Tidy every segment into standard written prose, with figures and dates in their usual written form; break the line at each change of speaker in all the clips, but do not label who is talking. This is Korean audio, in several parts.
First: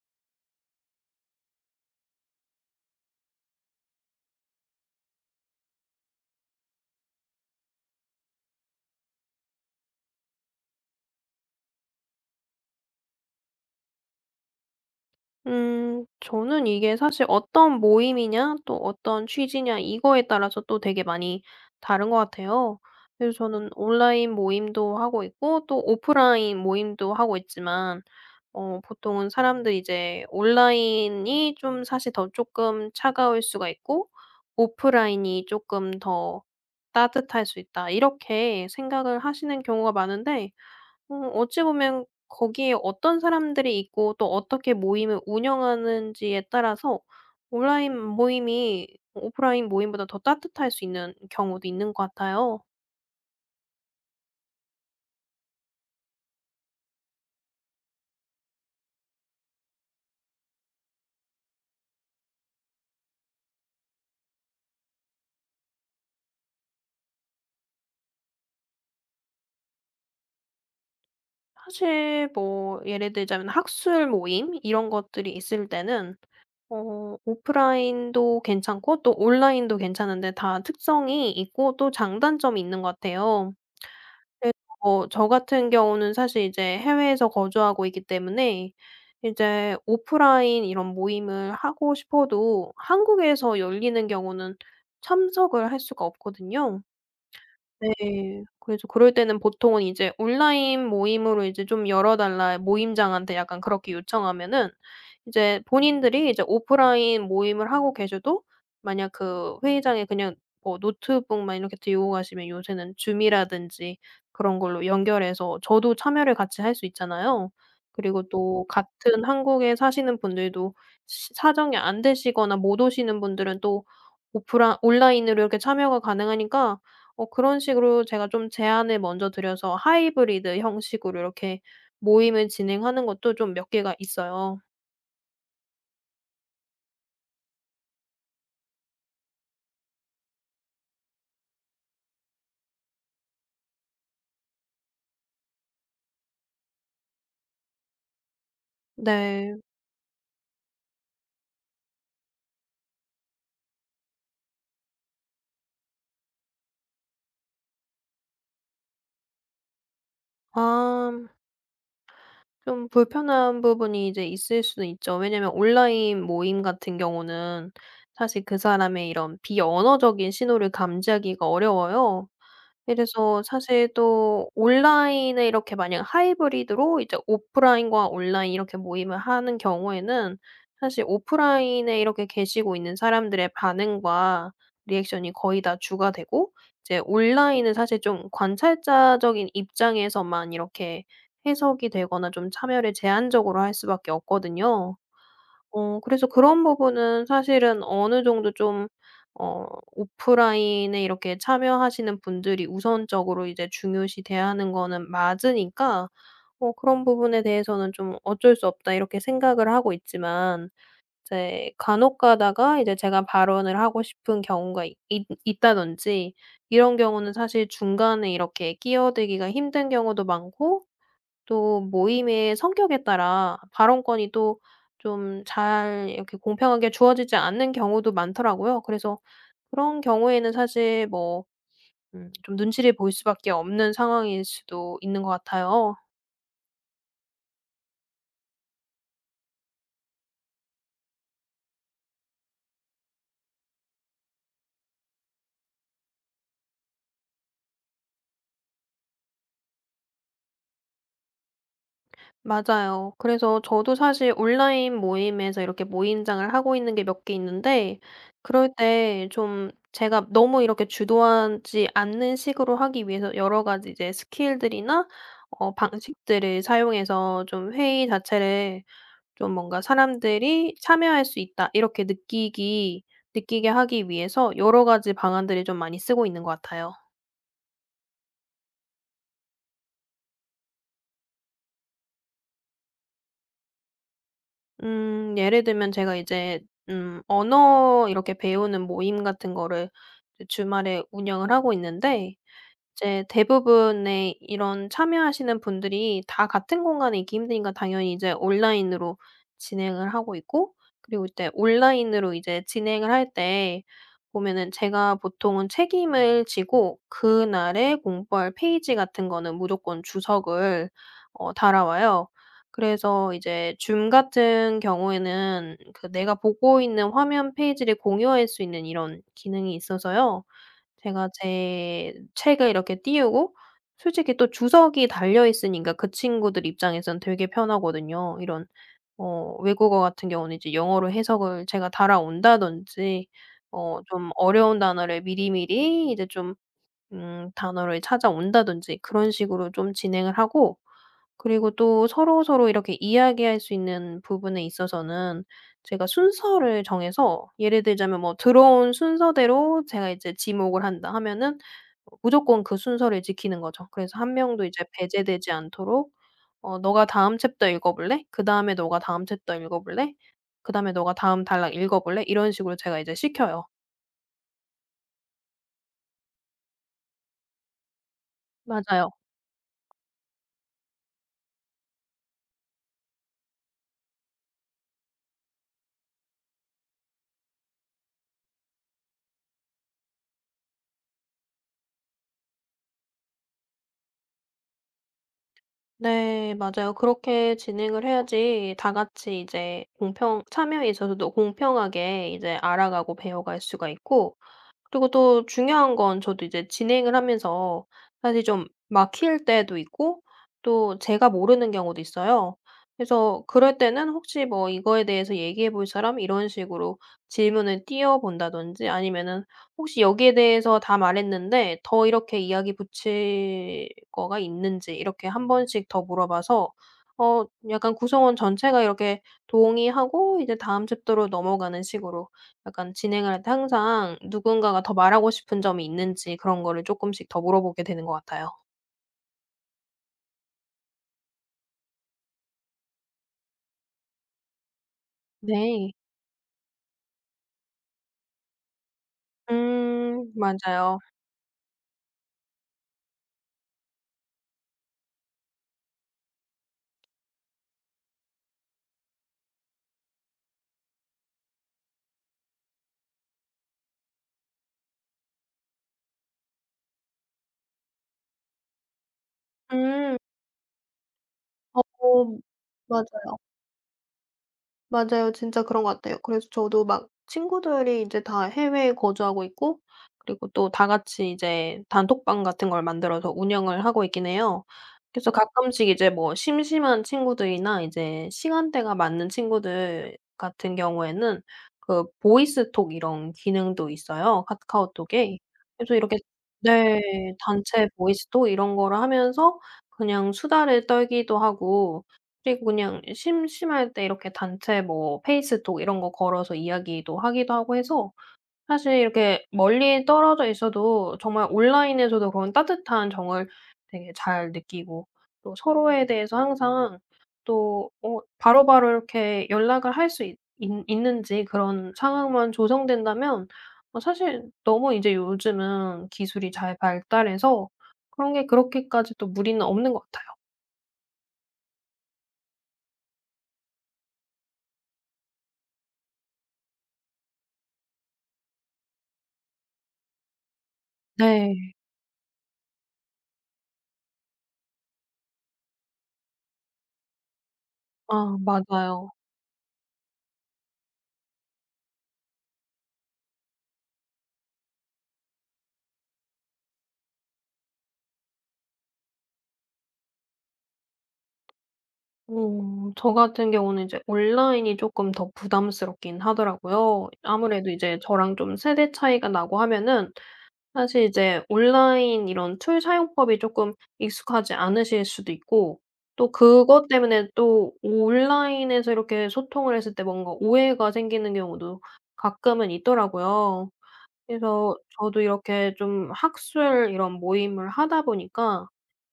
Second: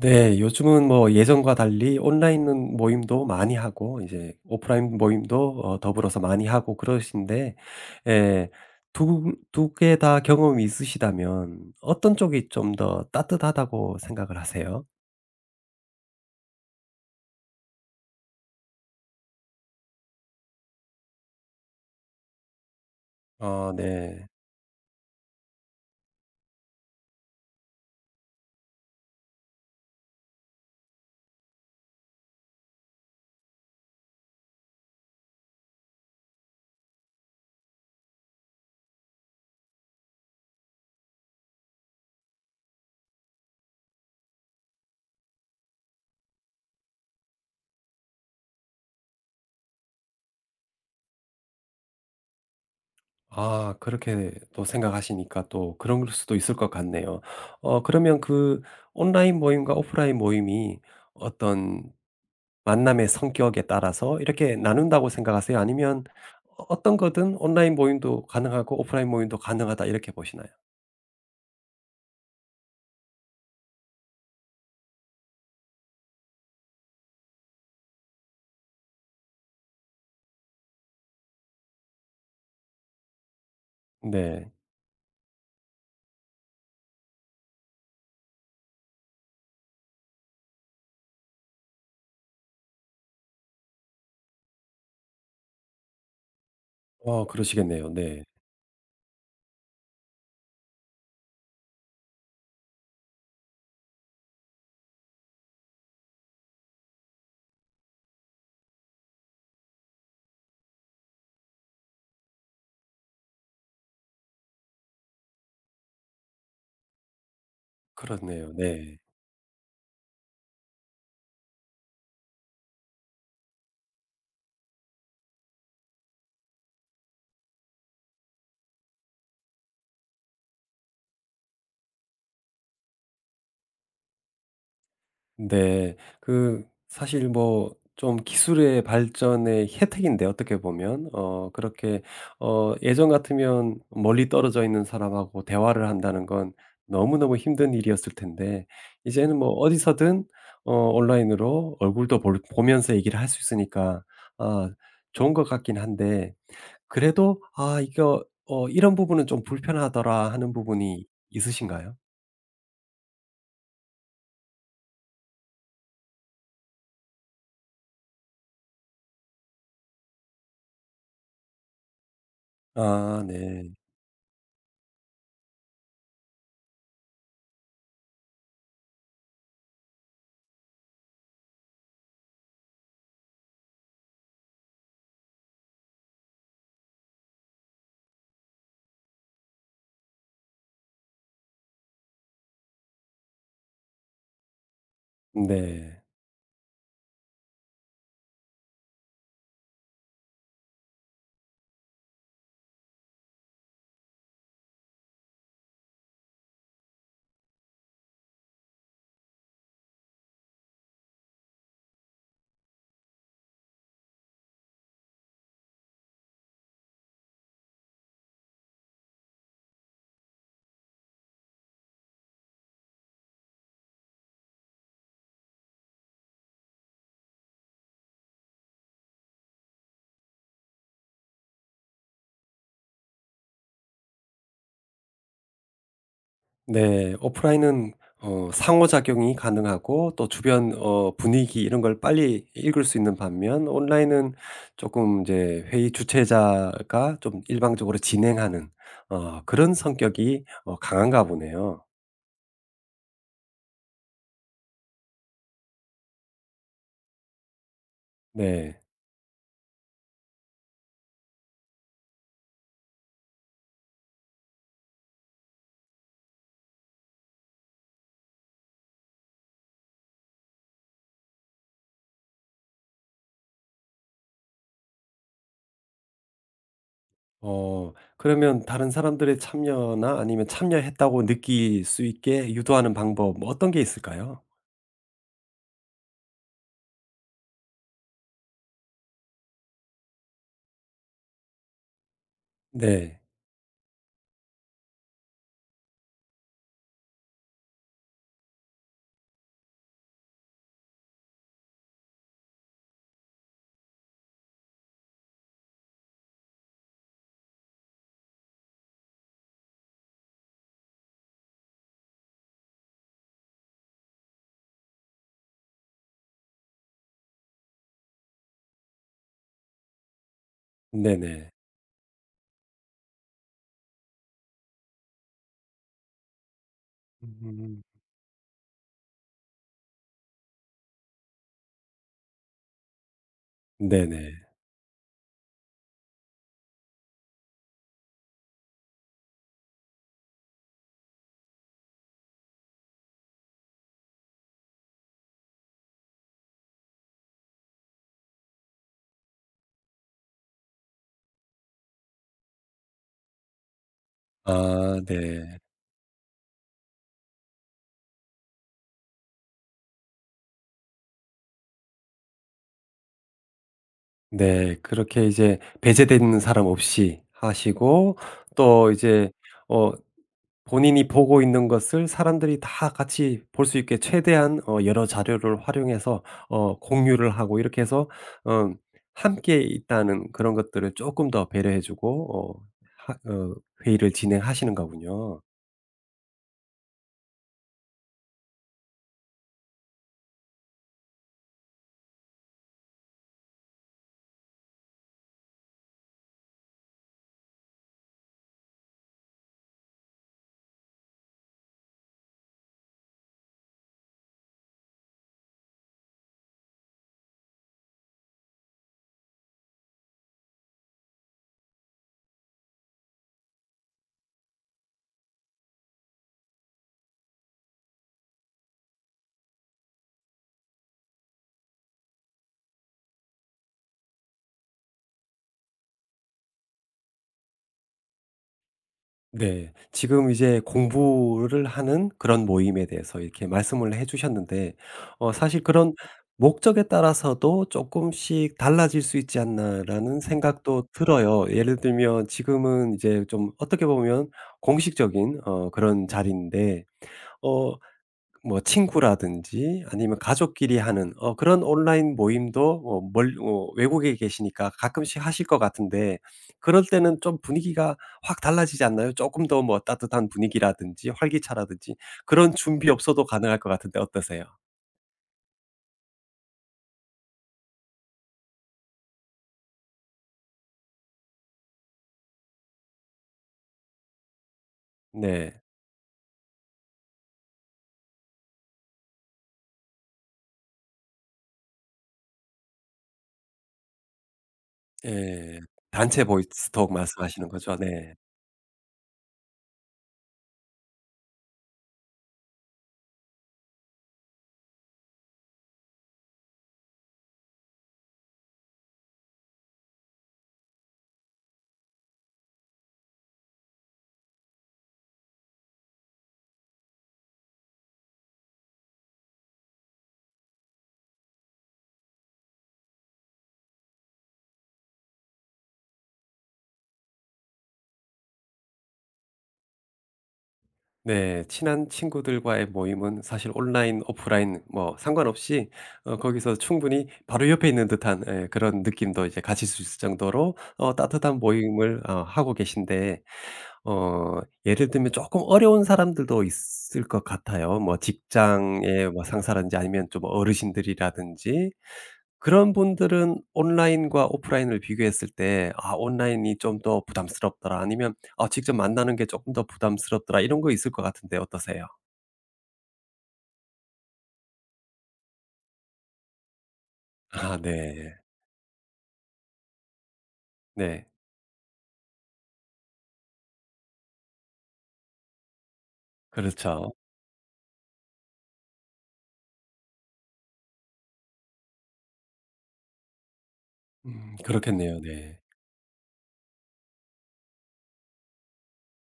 네. 요즘은 뭐 예전과 달리 온라인 모임도 많이 하고 이제 오프라인 모임도 더불어서 많이 하고 그러신데. 예. 두 두 개 다 경험이 있으시다면 어떤 쪽이 좀 더 따뜻하다고 생각을 하세요?
저는 이게 사실 어떤 모임이냐, 또 어떤 취지냐, 이거에 따라서 또 되게 많이 다른 것 같아요. 그래서 저는
네.
온라인 모임도 하고 있고 또 오프라인 모임도 하고 있지만, 보통은 사람들이 이제 온라인이 좀 사실 더 조금 차가울 수가 있고 오프라인이 조금 더 따뜻할 수 있다, 이렇게 생각을 하시는 경우가 많은데, 어찌 보면 거기에 어떤 사람들이 있고 또 어떻게 모임을 운영하는지에 따라서 온라인 모임이 오프라인 모임보다 더 따뜻할 수 있는 경우도 있는 것 같아요.
아, 그렇게 또 생각하시니까 또 그런 걸 수도 있을 것 같네요. 그러면 그 온라인 모임과 오프라인 모임이 어떤 만남의 성격에 따라서 이렇게 나눈다고 생각하세요? 아니면 어떤 거든 '온라인 모임도 가능하고 오프라인 모임도 가능하다.' 이렇게 보시나요?
사실 뭐 예를 들자면 학술 모임 이런 것들이 있을 때는 오프라인도 괜찮고 또 온라인도 괜찮은데, 다 특성이 있고 또 장단점이 있는 것 같아요.
네.
그래서 뭐 저 같은 경우는 사실 이제 해외에서 거주하고 있기 때문에 이제 오프라인 이런 모임을 하고 싶어도 한국에서 열리는 경우는 참석을 할 수가 없거든요.
그러시겠네요. 네.
네. 그래서 그럴 때는 보통은 이제 온라인 모임으로 이제 좀 열어 달라 모임장한테 약간 그렇게 요청하면은, 이제 본인들이 이제 오프라인 모임을 하고 계셔도 만약 그 회의장에 그냥 뭐 노트북만 이렇게 들고 가시면 요새는 줌이라든지 그런 걸로 연결해서 저도 참여를 같이 할 수 있잖아요. 그리고
그렇네요.
또
네.
같은 한국에 사시는 분들도 시 사정이 안 되시거나 못 오시는 분들은 또 오프라 온라인으로 이렇게 참여가 가능하니까, 그런 식으로 제가 좀 제안을 먼저 드려서 하이브리드 형식으로 이렇게 모임을 진행하는 것도 좀 몇 개가 있어요.
네. 그 사실 뭐 좀 기술의 발전의 혜택인데 어떻게 보면 그렇게 예전 같으면 멀리 떨어져 있는 사람하고 대화를 한다는 건 너무너무 힘든 일이었을 텐데, 이제는 뭐
네.
어디서든 온라인으로 얼굴도 볼 보면서 얘기를 할 수 있으니까 아, 좋은 것 같긴 한데 그래도 '아, 이거 이런 부분은 좀 불편하더라.' 하는 부분이
아,
있으신가요?
좀 불편한 부분이 이제 있을 수는 있죠. 왜냐면 온라인 모임 같은 경우는 사실 그 사람의 이런 비언어적인 신호를 감지하기가 어려워요.
아,
이래서
네.
사실 또 온라인에 이렇게 만약 하이브리드로 이제 오프라인과 온라인 이렇게 모임을 하는 경우에는 사실 오프라인에 이렇게 계시고 있는 사람들의 반응과 리액션이 거의 다 주가 되고, 이제 온라인은 사실 좀 관찰자적인 입장에서만 이렇게 해석이 되거나 좀 참여를 제한적으로 할 수밖에 없거든요.
네.
그래서 그런 부분은 사실은 어느 정도 좀 어 오프라인에 이렇게 참여하시는 분들이 우선적으로 이제 중요시 대하는 거는 맞으니까, 그런 부분에 대해서는 좀 '어쩔 수 없다.' 이렇게 생각을 하고 있지만, 이제 간혹 가다가 이제 제가 발언을 하고 싶은 경우가 있다든지, 이런 경우는 사실 중간에 이렇게 끼어들기가 힘든 경우도 많고, 또 모임의 성격에 따라 발언권이 또 좀 잘 이렇게 공평하게 주어지지 않는 경우도 많더라고요. 그래서 그런 경우에는 사실 뭐 좀 눈치를 보일 수밖에 없는 상황일 수도 있는 것 같아요.
네. 오프라인은 상호작용이 가능하고 또 주변 분위기 이런 걸 빨리 읽을 수 있는 반면, 온라인은 조금 이제 회의 주최자가 좀 일방적으로 진행하는 그런 성격이 강한가 보네요.
맞아요. 그래서 저도 사실 온라인 모임에서 이렇게 모임장을 하고 있는 게 몇 개 있는데, 그럴
네.
때 좀 제가 너무 이렇게 주도하지 않는 식으로 하기 위해서 여러 가지 이제 스킬들이나 방식들을 사용해서 좀 회의 자체를 좀 뭔가 '사람들이 참여할 수 있다.' 이렇게 느끼기 느끼게 하기 위해서 여러 가지 방안들을 좀 많이 쓰고 있는 것 같아요.
어 그러면 다른 사람들의 참여나 아니면 참여했다고 느낄 수 있게 유도하는 방법 뭐 어떤 게 있을까요?
예를 들면 제가 이제 언어 이렇게 배우는 모임 같은 거를 이제 주말에 운영을 하고 있는데,
네.
이제 대부분의 이런 참여하시는 분들이 다 같은 공간에 있기 힘드니까 당연히 이제 온라인으로 진행을 하고 있고, 그리고 이때 온라인으로 이제 진행을 할 때 보면은 제가 보통은 책임을 지고 그날에 공부할 페이지 같은 거는 무조건 주석을 달아와요. 그래서 이제 줌 같은 경우에는 그 내가 보고 있는 화면 페이지를 공유할 수 있는 이런 기능이 있어서요. 제가
네네.
제 책을 이렇게 띄우고 솔직히 또 주석이 달려 있으니까 그 친구들 입장에선 되게
음.
편하거든요. 이런 외국어 같은 경우는 이제 영어로 해석을 제가 달아온다든지, 좀
네네.
어려운 단어를 미리미리 이제 좀 단어를 찾아온다든지, 그런 식으로 좀 진행을 하고, 그리고 또 서로서로 이렇게 이야기할 수 있는 부분에 있어서는 제가 순서를 정해서, 예를 들자면 뭐 들어온 순서대로 제가 이제 지목을 한다 하면은 무조건 그 순서를 지키는 거죠. 그래서 한 명도 이제
아,
배제되지
네.
않도록 "너가 다음 챕터 읽어볼래? 그다음에 너가 다음 챕터 읽어볼래? 그다음에 너가 다음 단락 읽어볼래?" 이런 식으로 제가 이제 시켜요.
네. 그렇게 이제 배제되는 사람 없이 하시고 또
맞아요.
이제 어 본인이 보고 있는 것을 사람들이 다 같이 볼 수 있게 최대한 여러 자료를 활용해서 공유를 하고 이렇게 해서 어 함께 있다는 그런 것들을 조금 더 배려해 주고 하 어 회의를 진행하시는 거군요.
네, 맞아요. 그렇게 진행을 해야지 다 같이 이제 공평 참여에 있어서도 공평하게 이제 알아가고 배워갈 수가 있고, 그리고 또 중요한 건 저도 이제 진행을 하면서 사실 좀 막힐 때도 있고 또 제가 모르는 경우도 있어요. 그래서 그럴 때는 혹시 뭐 "이거에 대해서 얘기해 볼 사람?" 이런 식으로 질문을 띄워 본다든지, 아니면은 "혹시 여기에 대해서 다 말했는데 더 이렇게 이야기 붙일 거가 있는지." 이렇게 한 번씩 더 물어봐서, 어 약간 구성원 전체가 이렇게 동의하고 이제 다음 챕터로 넘어가는 식으로, 약간 진행을 할 때 항상 누군가가 더 말하고 싶은 점이 있는지 그런 거를 쪼끔씩 더 물어보게 되는 것 같아요.
네. 지금 이제 공부를 하는 그런 모임에 대해서 이렇게 말씀을 해 주셨는데 사실 그런
네.
목적에 따라서도 조금씩 달라질 수 있지 않나.'라는 생각도
맞아요.
들어요. 예를 들면 지금은 이제 좀 어떻게 보면 공식적인 그런 자리인데 어 뭐 친구라든지 아니면 가족끼리 하는 그런 온라인 모임도 어 멀 어 외국에 계시니까 가끔씩 하실 것 같은데 그럴 때는 좀 분위기가 확 달라지지 않나요? 조금 더 뭐
음.
따뜻한 분위기라든지 활기차라든지
어,
그런 준비 없어도
맞아요.
가능할 것 같은데 어떠세요?
맞아요. 진짜 그런 것 같아요. 그래서 저도 막 친구들이 이제 다 해외에 거주하고 있고, 그리고 또 다 같이 이제 단톡방 같은 걸 만들어서 운영을 하고 있긴 해요. 그래서
네.
가끔씩 이제 뭐 심심한 친구들이나 이제 시간대가 맞는 친구들 같은 경우에는 그 보이스톡 이런 기능도 있어요, 카카오톡에.
예.
그래서 이렇게.
단체 보이스톡
네.
말씀하시는 거죠?
단체
네.
보이스톡 이런 거를 하면서 그냥 수다를 떨기도 하고, 그리고 그냥 심심할 때 이렇게 단체 뭐 페이스톡 이런 거 걸어서 이야기도 하기도 하고 해서, 사실 이렇게 멀리 떨어져 있어도 정말 온라인에서도 그런 따뜻한 정을 되게 잘 느끼고, 또 서로에 대해서 항상 또 바로바로 이렇게 연락을 할 수 있 있 있는지 그런 상황만 조성된다면, 사실 너무 이제 요즘은 기술이 잘 발달해서 그런 게 그렇게까지 또 무리는 없는 것 같아요.
네. 친한 친구들과의 모임은 사실 온라인, 오프라인 뭐 상관없이 거기서 충분히 바로 옆에 있는 듯한, 예, 그런 느낌도 이제 가질 수 있을 정도로 따뜻한
네.
모임을 하고 계신데 어 예를 들면 조금 어려운 사람들도 있을 것 같아요. 뭐
아,
직장의
맞아요.
뭐 상사라든지 아니면 좀 어르신들이라든지 그런 분들은 온라인과 오프라인을 비교했을 때 '아, 온라인이 좀 더 부담스럽더라.' 아니면 '아, 직접 만나는 게 조금 더 부담스럽더라.' 이런 거 있을 것 같은데 어떠세요?
저 같은 경우는 이제 온라인이 조금 더 부담스럽긴 하더라고요.
아,
아무래도 이제
네.
저랑 좀 세대 차이가 나고 하면은 사실
네.
이제 온라인 이런 툴 사용법이 조금 익숙하지 않으실 수도 있고, 또 그것
그렇죠.
때문에 또 온라인에서 이렇게 소통을 했을 때 뭔가 오해가 생기는 경우도 가끔은 있더라고요.
음,
그래서
그렇겠네요.
저도
네.
이렇게 좀 학술 이런 모임을 하다 보니까,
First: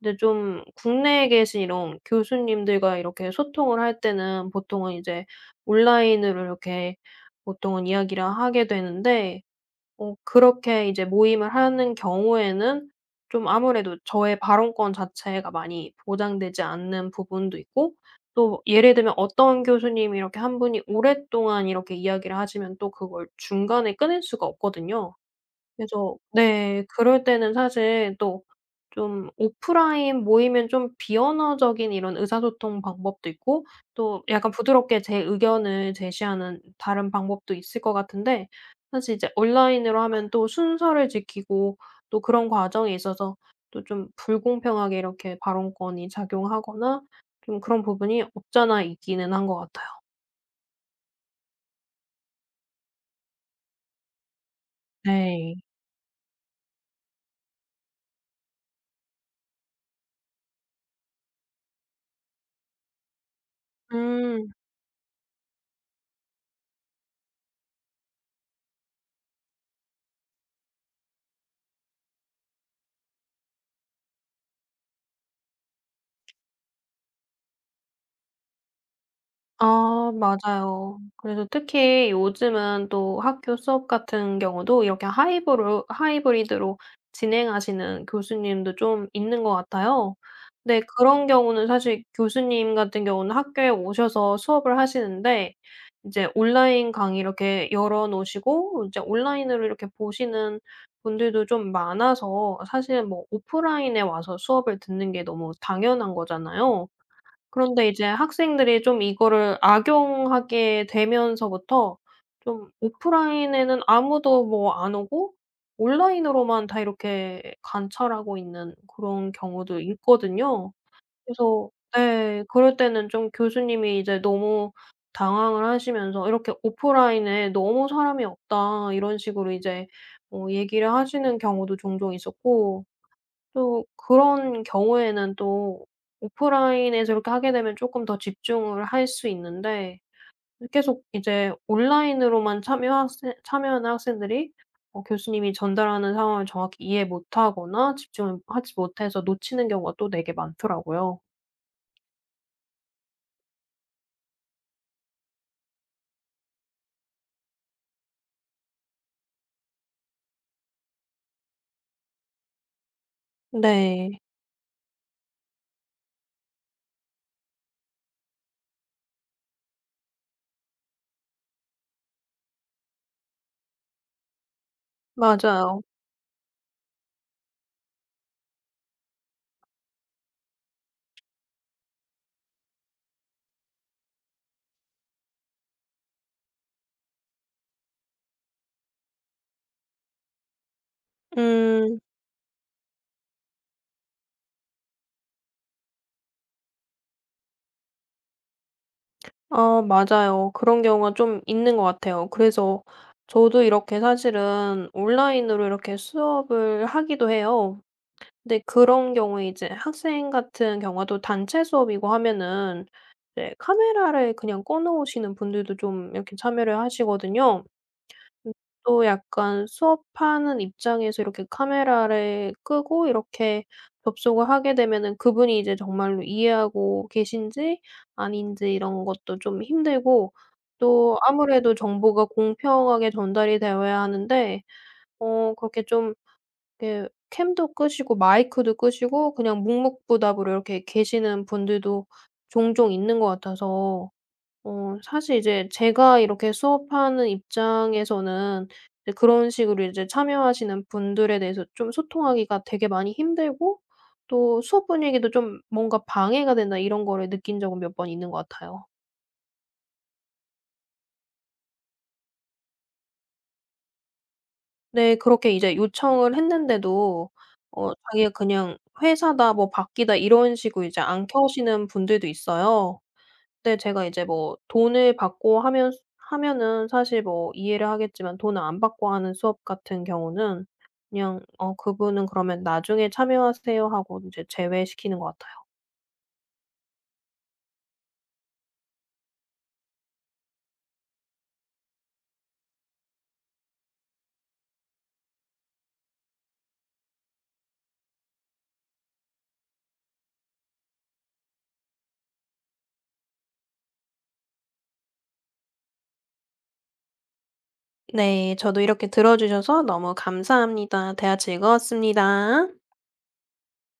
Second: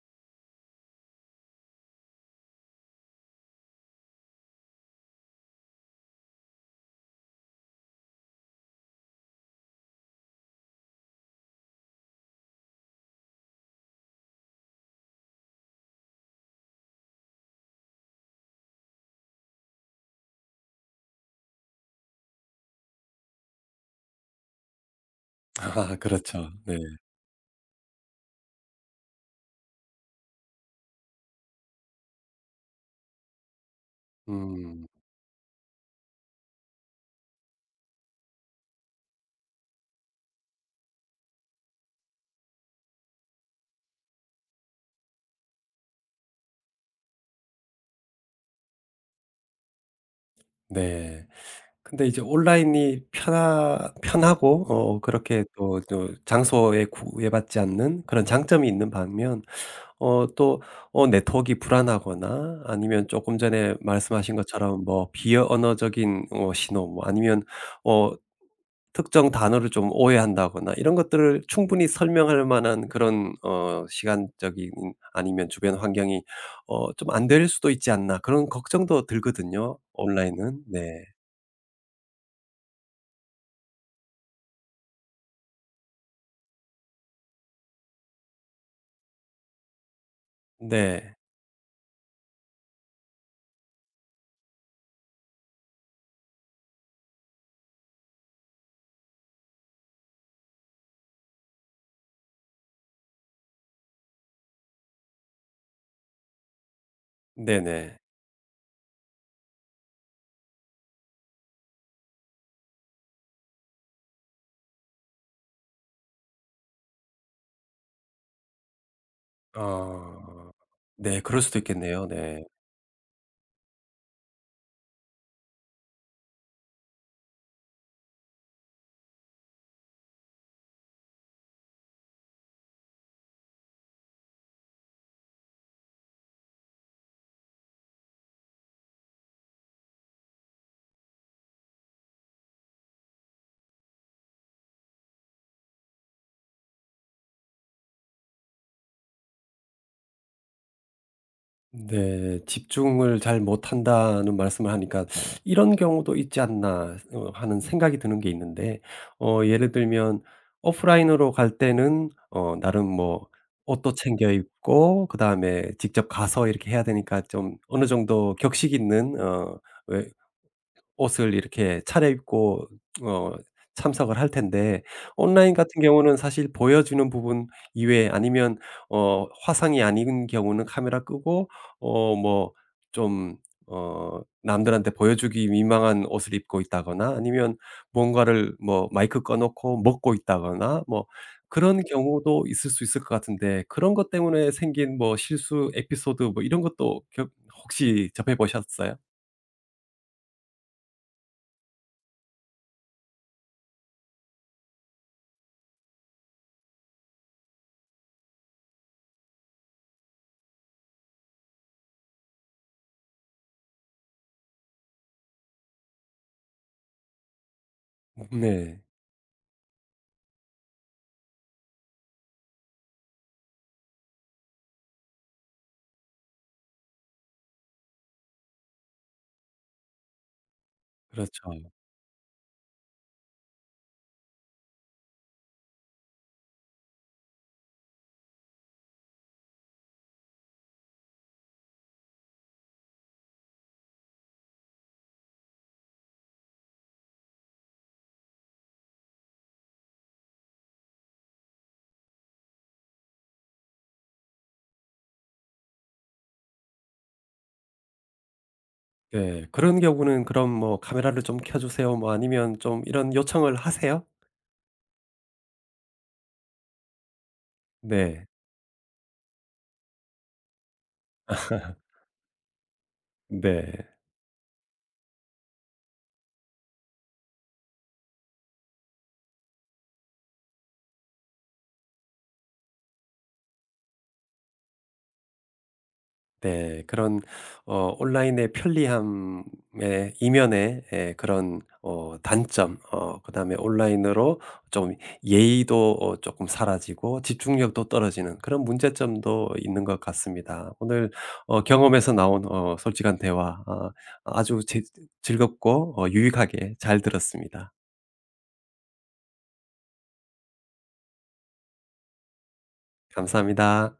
근데 좀 국내에 계신 이런 교수님들과 이렇게 소통을 할 때는 보통은 이제 온라인으로 이렇게 보통은 이야기를 하게 되는데, 그렇게 이제 모임을 하는 경우에는 좀 아무래도 저의 발언권 자체가 많이 보장되지 않는 부분도 있고, 또 예를 들면 어떤 교수님이 이렇게 한 분이 오랫동안 이렇게 이야기를 하시면 또 그걸 중간에 끊을 수가 없거든요.
아,
그래서
그렇죠. 네.
네, 그럴 때는 사실 또 좀 오프라인 모임은 좀 비언어적인 이런 의사소통 방법도 있고, 또 약간
음.
부드럽게 제 의견을 제시하는 다른 방법도 있을 것 같은데, 사실 이제 온라인으로 하면 또 순서를 지키고 또 그런 과정에 있어서 또 좀 불공평하게 이렇게 발언권이 작용하거나 좀 그런 부분이 없잖아 있기는 한 것 같아요.
네. 근데 이제 온라인이 편하고 그렇게
네.
또 장소에 구애받지 않는 그런 장점이 있는 반면 또 네트워크가 불안하거나 아니면 조금 전에 말씀하신
음.
것처럼 뭐 비언어적인 신호 뭐 아니면 어 특정 단어를 좀 오해한다거나 이런 것들을 충분히 설명할 만한 그런 시간적인 아니면 주변 환경이 좀 안 될 수도 있지 않나 그런 걱정도 들거든요,
아,
온라인은.
맞아요.
네.
그래서 특히 요즘은 또 학교 수업 같은 경우도 이렇게 하이브로 하이브리드로 진행하시는 교수님도 좀 있는 것 같아요. 근데
네.
그런 경우는 사실 교수님 같은 경우는 학교에 오셔서 수업을 하시는데, 이제 온라인 강의 이렇게 열어 놓으시고 이제 온라인으로 이렇게 보시는 분들도 좀 많아서 사실 뭐 오프라인에 와서 수업을 듣는 게 너무 당연한 거잖아요. 그런데
네네.
이제 학생들이 좀 이거를 악용하게 되면서부터 좀 오프라인에는 아무도 뭐 안 오고 온라인으로만 다 이렇게 관찰하고 있는 그런 경우도
아.
있거든요.
네. 그럴 수도
그래서
있겠네요. 네.
네, 그럴 때는 좀 교수님이 이제 너무 당황을 하시면서 이렇게 "오프라인에 너무 사람이 없다." 이런 식으로 이제 얘기를 하시는 경우도 종종 있었고, 또 그런 경우에는 또 오프라인에서 이렇게 하게 되면 쪼끔 더 집중을 할 수 있는데, 계속 이제 온라인으로만 참여한 학생 참여하는 학생들이 교수님이 전달하는 상황을 정확히 이해 못하거나 집중을 하지 못해서 놓치는 경우가 또 되게 많더라고요.
네. '집중을 잘 못한다.'는 말씀을 하니까 '이런 경우도 있지 않나.' 하는 생각이 드는 게 있는데 예를 들면 오프라인으로 갈 때는 나름 뭐 옷도
네.
챙겨 입고 그다음에 직접 가서 이렇게 해야 되니까 좀 어느 정도 격식 있는 어왜 옷을 이렇게 차려입고 어 참석을 할 텐데, 온라인 같은
맞아요.
경우는 사실 보여주는 부분 이외에 아니면 화상이 아닌 경우는 카메라 끄고 뭐좀 남들한테 보여주기 민망한 옷을 입고 있다거나 아니면 뭔가를 뭐 마이크 꺼 놓고 먹고 있다거나 뭐 그런
음.
경우도 있을 수 있을 것 같은데 그런 것 때문에 생긴 뭐 실수 에피소드 뭐 이런 것도 혹시 접해 보셨어요?
아, 맞아요. 그런 경우가 좀 있는 것 같아요. 그래서 저도 이렇게 사실은 온라인으로 이렇게 수업을 하기도 해요. 근데 그런 경우에 이제 학생 같은 경우도 단체 수업이고 하면은 이제 카메라를 그냥 꺼 놓으시는 분들도 좀 이렇게 참여를 하시거든요. 음
네.
또 약간 수업하는 입장에서 이렇게 카메라를 끄고 이렇게 접속을 하게 되면은 그분이 이제 정말로 이해하고 계신지 아닌지 이런 것도 좀 힘들고, 또
그렇죠.
아무래도 정보가 공평하게 전달이 되어야 하는데, 그렇게 좀 이렇게 캠도 끄시고 마이크도 끄시고 그냥 묵묵부답으로 이렇게 계시는 분들도 종종 있는 것 같아서, 사실 이제 제가 이렇게 수업하는 입장에서는 이제 그런 식으로 이제 참여하시는 분들에 대해서 좀 소통하기가 되게 많이 힘들고, 또 '수업 분위기도 좀 뭔가 방해가 된다.' 이런 거를 느낀 적은 몇 번 있는 것 같아요.
네. 그런 경우는 그럼 뭐 "카메라를 좀 켜 주세요." 뭐 아니면 좀 이런 요청을 하세요?
네. 그렇게 이제 요청을 했는데도
네.
자기가 그냥 "회사다." 뭐 "바뀌다." 이런 식으로 이제 안 켜시는 분들도 있어요. 근데
네.
제가 이제 뭐 돈을 받고 하면은 사실 뭐 이해를 하겠지만 돈을 안 받고 하는 수업 같은 경우는 그냥 "어, 그분은 그러면 나중에 참여하세요." 하고 이제 제외시키는 것 같아요.
네. 그런 온라인의 편리함의 이면에, 예, 그런 단점 그다음에 온라인으로 좀 예의도 쪼끔 사라지고 집중력도 떨어지는 그런 문제점도 있는 것 같습니다. 오늘 경험에서 나온 솔직한 대화, 아, 아주 제 즐겁고 유익하게 잘 들었습니다.
네. 저도 이렇게 들어 주셔서 너무 감사합니다. 대화 즐거웠습니다.
감사합니다.